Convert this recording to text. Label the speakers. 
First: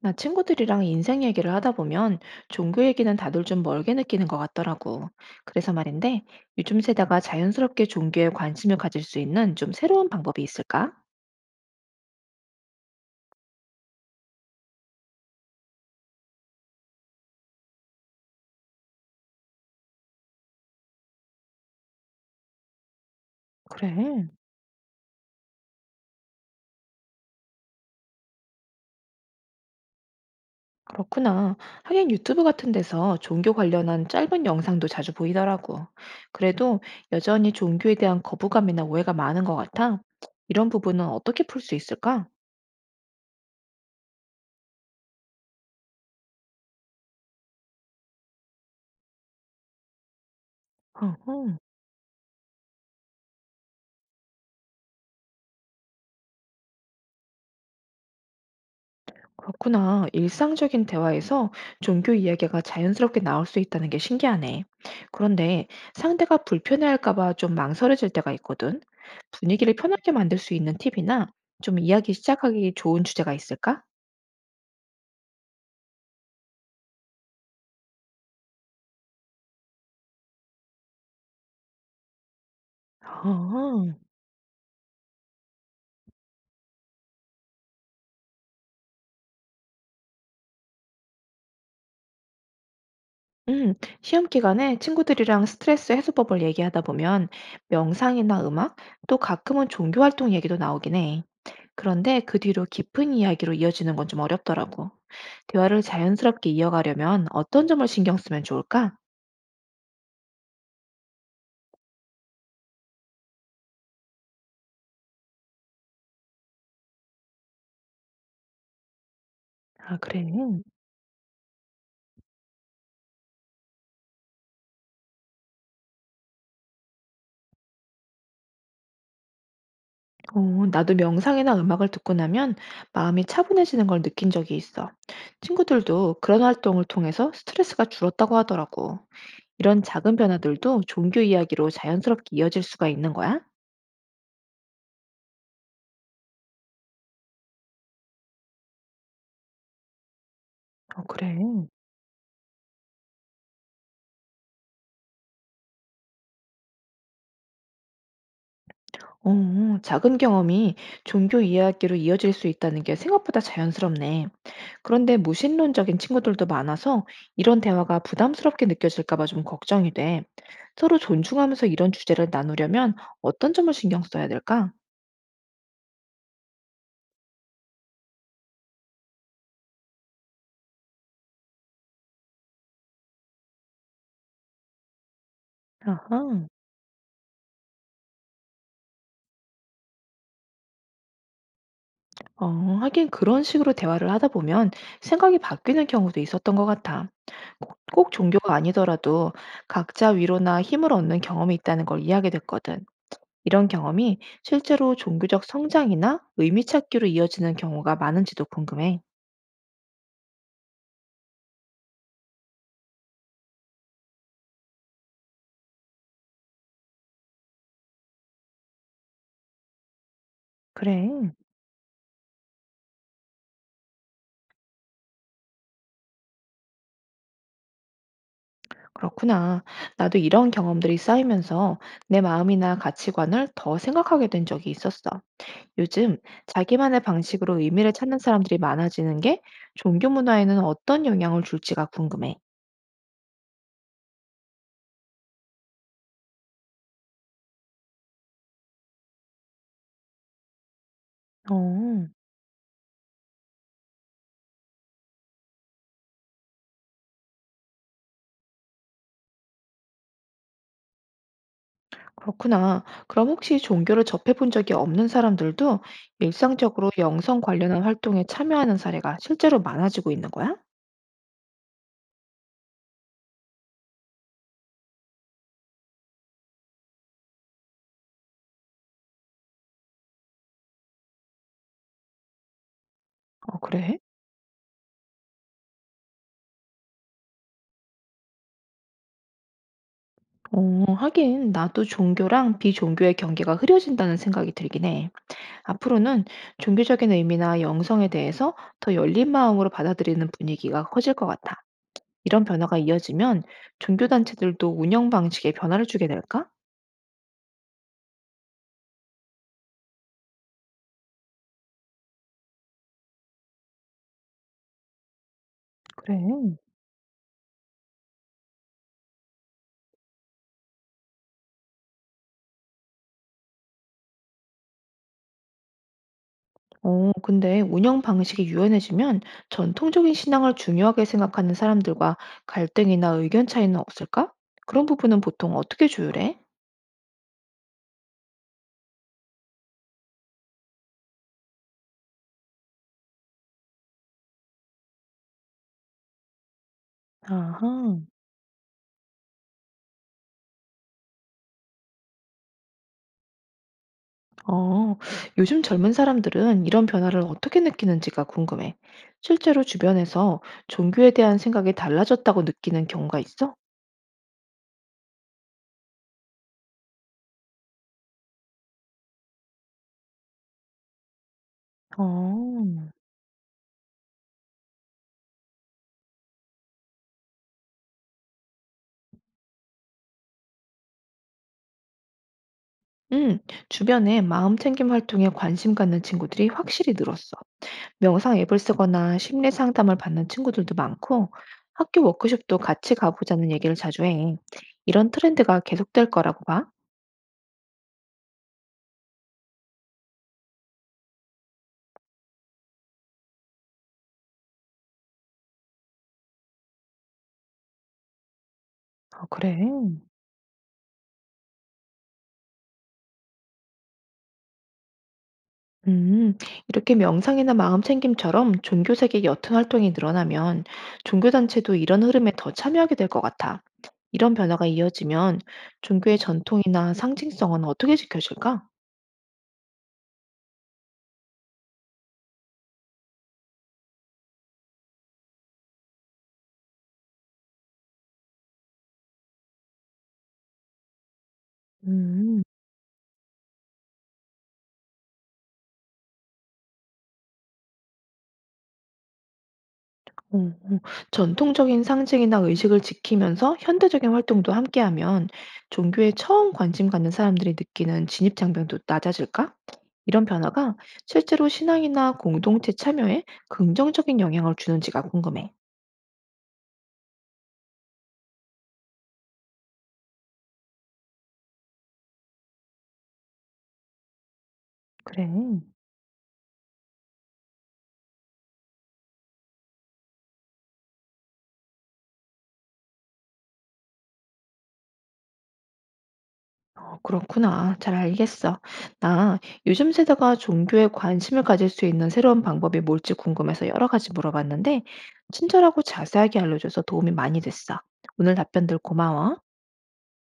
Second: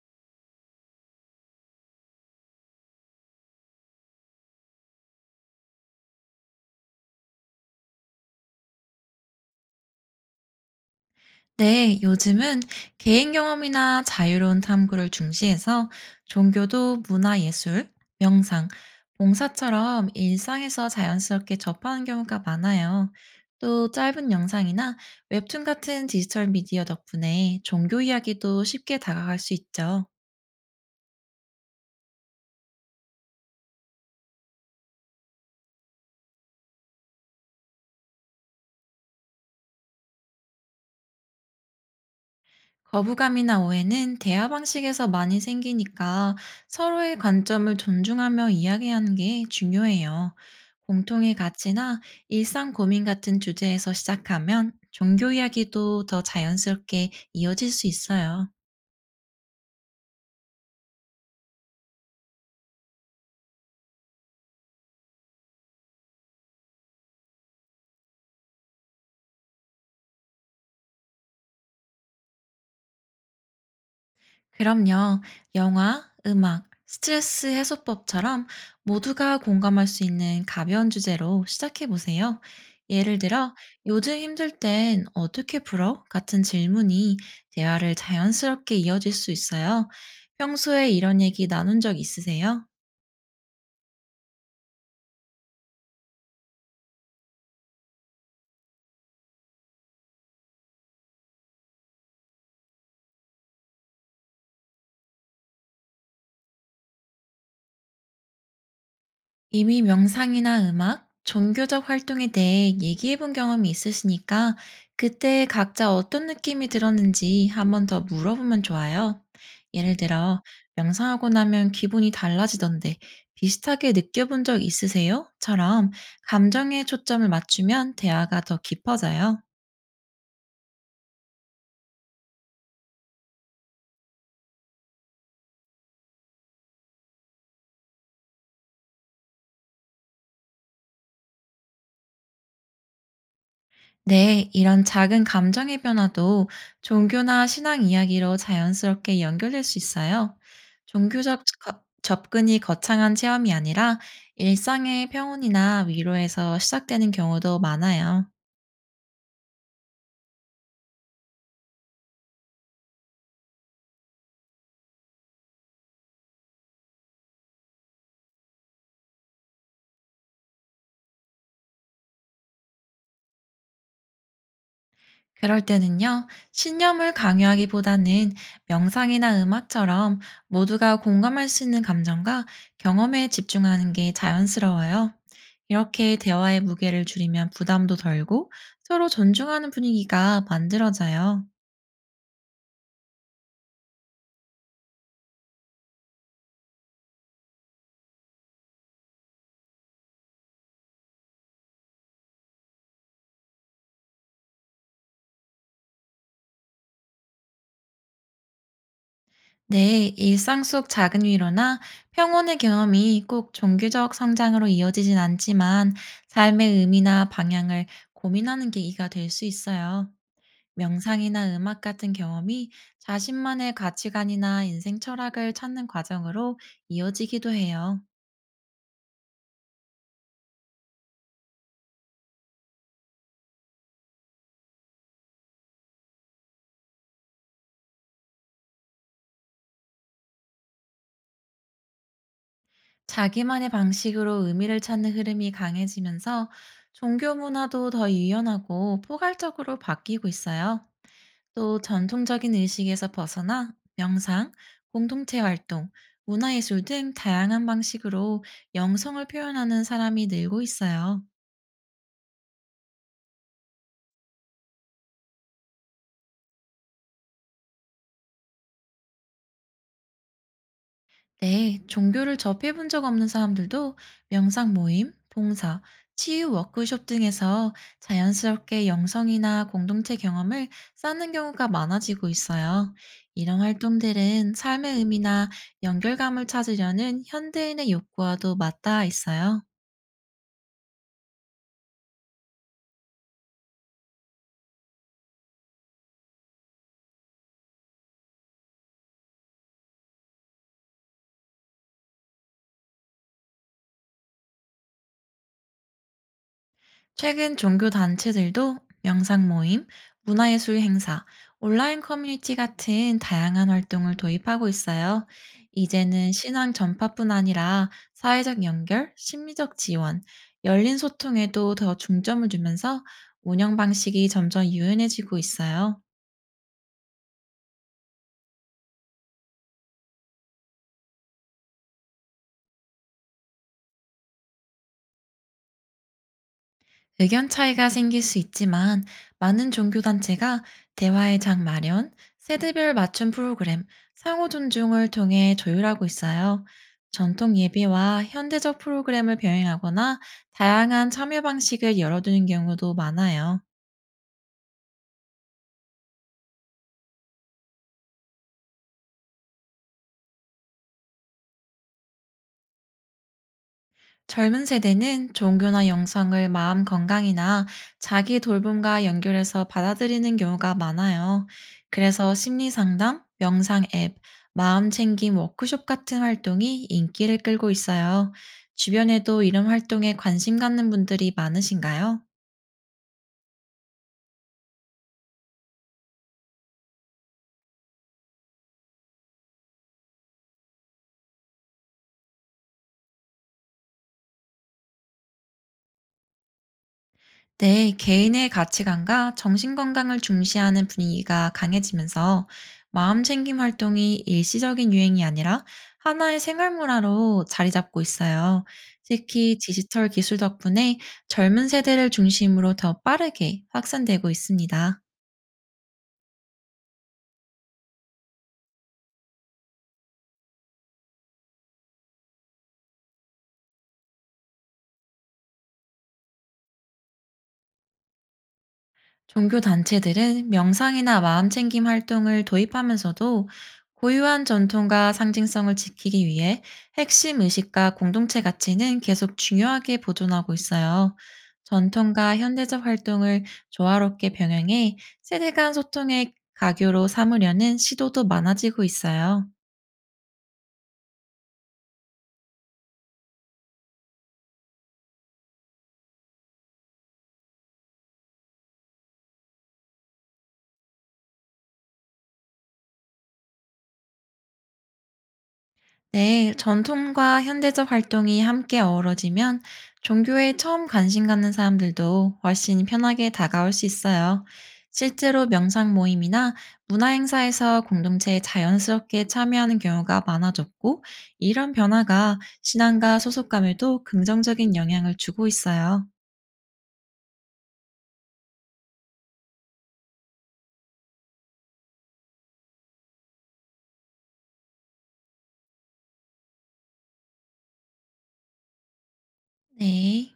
Speaker 1: 나 친구들이랑 인생 얘기를 하다 보면 종교 얘기는 다들 좀 멀게 느끼는 것 같더라고. 그래서 말인데, 요즘 세대가 자연스럽게 종교에 관심을 가질 수 있는 좀 새로운 방법이 있을까?
Speaker 2: 네, 요즘은 개인 경험이나 자유로운 탐구를 중시해서 종교도 문화예술, 명상, 봉사처럼 일상에서 자연스럽게 접하는 경우가 많아요. 또
Speaker 1: 그래.
Speaker 2: 짧은 영상이나 웹툰 같은 디지털 미디어 덕분에 종교 이야기도 쉽게 다가갈 수 있죠.
Speaker 1: 그렇구나. 하긴 유튜브 같은 데서 종교 관련한 짧은 영상도 자주 보이더라고. 그래도 여전히 종교에 대한 거부감이나 오해가 많은 것 같아. 이런 부분은 어떻게 풀 수 있을까?
Speaker 2: 거부감이나 오해는 대화 방식에서 많이 생기니까 서로의 관점을 존중하며 이야기하는 게 중요해요. 공통의
Speaker 1: 어허.
Speaker 2: 가치나 일상 고민 같은 주제에서 시작하면 종교 이야기도 더 자연스럽게 이어질 수 있어요.
Speaker 1: 그렇구나. 일상적인 대화에서 종교 이야기가 자연스럽게 나올 수 있다는 게 신기하네. 그런데 상대가 불편해할까 봐 좀 망설여질 때가 있거든. 분위기를 편하게 만들 수 있는 팁이나 좀 이야기 시작하기 좋은 주제가 있을까?
Speaker 2: 그럼요. 영화, 음악, 스트레스 해소법처럼 모두가 공감할 수 있는 가벼운 주제로 시작해 보세요. 예를 들어,
Speaker 1: 아,
Speaker 2: 요즘 힘들 땐 어떻게 풀어? 같은 질문이 대화를 자연스럽게 이어질 수 있어요. 평소에 이런 얘기 나눈 적 있으세요?
Speaker 1: 음, 시험 기간에 친구들이랑 스트레스 해소법을 얘기하다 보면 명상이나 음악, 또 가끔은 종교 활동 얘기도 나오긴 해. 그런데 그 뒤로 깊은 이야기로 이어지는 건 좀 어렵더라고. 대화를 자연스럽게 이어가려면 어떤 점을 신경 쓰면 좋을까?
Speaker 2: 이미 명상이나 음악, 종교적 활동에 대해 얘기해 본 경험이 있으시니까 그때 각자 어떤 느낌이 들었는지 한번 더 물어보면 좋아요. 예를
Speaker 1: 아, 그래.
Speaker 2: 들어, 명상하고 나면 기분이 달라지던데 비슷하게 느껴본 적 있으세요? 처럼 감정에 초점을 맞추면 대화가 더 깊어져요.
Speaker 1: 어, 나도 명상이나 음악을 듣고 나면 마음이 차분해지는 걸 느낀 적이 있어. 친구들도 그런 활동을 통해서 스트레스가 줄었다고 하더라고. 이런 작은 변화들도 종교 이야기로 자연스럽게 이어질 수가 있는 거야?
Speaker 2: 네, 이런 작은 감정의 변화도 종교나 신앙 이야기로 자연스럽게 연결될 수 있어요.
Speaker 1: 어 그래?
Speaker 2: 접근이 거창한 체험이 아니라 일상의 평온이나 위로에서 시작되는 경우도 많아요.
Speaker 1: 어 작은 경험이 종교 이야기로 이어질 수 있다는 게 생각보다 자연스럽네. 그런데 무신론적인 친구들도 많아서 이런 대화가 부담스럽게 느껴질까 봐 좀 걱정이 돼. 서로 존중하면서 이런 주제를 나누려면 어떤 점을 신경 써야 될까?
Speaker 2: 그럴 때는요, 신념을 강요하기보다는 명상이나 음악처럼 모두가 공감할 수 있는 감정과 경험에 집중하는 게 자연스러워요. 이렇게
Speaker 1: 아하.
Speaker 2: 대화의 무게를 줄이면 부담도 덜고 서로 존중하는 분위기가 만들어져요.
Speaker 1: 어, 하긴 그런 식으로 대화를 하다 보면 생각이 바뀌는 경우도 있었던 것 같아. 꼭 종교가 아니더라도 각자 위로나 힘을 얻는 경험이 있다는 걸 이야기 됐거든. 이런 경험이 실제로 종교적 성장이나 의미 찾기로 이어지는 경우가 많은지도 궁금해.
Speaker 2: 네, 일상 속 작은 위로나 평온의 경험이 꼭 종교적 성장으로 이어지진 않지만 삶의 의미나 방향을 고민하는 계기가 될 수 있어요.
Speaker 1: 그래,
Speaker 2: 명상이나 음악 같은 경험이 자신만의 가치관이나 인생 철학을 찾는 과정으로 이어지기도 해요.
Speaker 1: 그렇구나. 나도 이런 경험들이 쌓이면서 내 마음이나 가치관을 더 생각하게 된 적이 있었어. 요즘 자기만의 방식으로 의미를 찾는 사람들이 많아지는 게 종교 문화에는 어떤 영향을 줄지가 궁금해.
Speaker 2: 자기만의 방식으로 의미를 찾는 흐름이 강해지면서 종교 문화도 더 유연하고 포괄적으로 바뀌고 있어요. 또
Speaker 1: 어,
Speaker 2: 전통적인 의식에서 벗어나 명상, 공동체 활동, 문화예술 등 다양한 방식으로 영성을 표현하는 사람이 늘고 있어요.
Speaker 1: 그렇구나. 그럼 혹시 종교를 접해본 적이 없는 사람들도 일상적으로 영성 관련한 활동에 참여하는 사례가 실제로 많아지고 있는 거야?
Speaker 2: 네, 종교를 접해본 적 없는 사람들도 명상 모임, 봉사, 치유 워크숍 등에서 자연스럽게 영성이나 공동체 경험을 쌓는 경우가 많아지고 있어요.
Speaker 1: 아
Speaker 2: 이런
Speaker 1: 그래?
Speaker 2: 활동들은 삶의 의미나 연결감을 찾으려는 현대인의 욕구와도 맞닿아 있어요.
Speaker 1: 어 하긴 나도 종교랑 비종교의 경계가 흐려진다는 생각이 들긴 해. 앞으로는 종교적인 의미나 영성에 대해서 더 열린 마음으로 받아들이는 분위기가 커질 것 같아. 이런 변화가 이어지면 종교 단체들도 운영 방식에 변화를 주게 될까?
Speaker 2: 최근 종교 단체들도 명상 모임, 문화예술 행사, 온라인 커뮤니티 같은 다양한 활동을 도입하고 있어요. 이제는
Speaker 1: 그래.
Speaker 2: 신앙 전파뿐 아니라 사회적 연결, 심리적 지원, 열린 소통에도 더 중점을 주면서 운영 방식이 점점 유연해지고 있어요.
Speaker 1: 어, 근데 운영 방식이 유연해지면 전통적인 신앙을 중요하게 생각하는 사람들과 갈등이나 의견 차이는 없을까? 그런 부분은 보통 어떻게 조율해?
Speaker 2: 의견 차이가 생길 수 있지만 많은 종교단체가 대화의 장 마련, 세대별 맞춤 프로그램, 상호 존중을 통해 조율하고 있어요. 전통
Speaker 1: 아하.
Speaker 2: 예배와 현대적 프로그램을 병행하거나 다양한 참여 방식을 열어두는 경우도 많아요.
Speaker 1: 어, 요즘 젊은 사람들은 이런 변화를 어떻게 느끼는지가 궁금해. 실제로 주변에서 종교에 대한 생각이 달라졌다고 느끼는 경우가 있어?
Speaker 2: 젊은 세대는 종교나 영성을 마음 건강이나 자기 돌봄과 연결해서 받아들이는 경우가 많아요. 그래서
Speaker 1: 어,
Speaker 2: 심리 상담, 명상 앱, 마음 챙김 워크숍 같은 활동이 인기를 끌고 있어요. 주변에도 이런 활동에 관심 갖는 분들이 많으신가요?
Speaker 1: 응, 주변에 마음 챙김 활동에 관심 갖는 친구들이 확실히 늘었어. 명상 앱을 쓰거나 심리 상담을 받는 친구들도 많고, 학교 워크숍도 같이 가보자는 얘기를 자주 해. 이런 트렌드가 계속될 거라고 봐.
Speaker 2: 네, 개인의 가치관과 정신건강을 중시하는 분위기가 강해지면서 마음 챙김 활동이 일시적인 유행이 아니라 하나의 생활 문화로 자리 잡고 있어요.
Speaker 1: 아, 그래.
Speaker 2: 특히 디지털 기술 덕분에 젊은 세대를 중심으로 더 빠르게 확산되고 있습니다.
Speaker 1: 음, 이렇게 명상이나 마음챙김처럼 종교 세계 옅은 활동이 늘어나면 종교단체도 이런 흐름에 더 참여하게 될 것 같아. 이런 변화가 이어지면 종교의 전통이나 상징성은 어떻게 지켜질까?
Speaker 2: 종교 단체들은 명상이나 마음챙김 활동을 도입하면서도 고유한 전통과 상징성을 지키기 위해 핵심 의식과 공동체 가치는 계속 중요하게 보존하고 있어요. 전통과
Speaker 1: 음,
Speaker 2: 현대적 활동을 조화롭게 병행해 세대 간 소통의 가교로 삼으려는 시도도 많아지고 있어요.
Speaker 1: 어, 어. 전통적인 상징이나 의식을 지키면서 현대적인 활동도 함께하면 종교에 처음 관심 갖는 사람들이 느끼는 진입장벽도 낮아질까? 이런 변화가 실제로 신앙이나 공동체 참여에 긍정적인 영향을 주는지가 궁금해.
Speaker 2: 네, 전통과 현대적 활동이 함께 어우러지면 종교에 처음 관심 갖는 사람들도 훨씬 편하게 다가올 수 있어요.
Speaker 1: 그래.
Speaker 2: 실제로 명상 모임이나 문화 행사에서 공동체에 자연스럽게 참여하는 경우가 많아졌고, 이런 변화가 신앙과 소속감에도 긍정적인 영향을 주고 있어요.
Speaker 1: 어 그렇구나. 잘 알겠어. 나 요즘 세대가 종교에 관심을 가질 수 있는 새로운 방법이 뭘지 궁금해서 여러 가지 물어봤는데, 친절하고 자세하게 알려줘서 도움이 많이 됐어. 오늘 답변들 고마워.
Speaker 2: 네.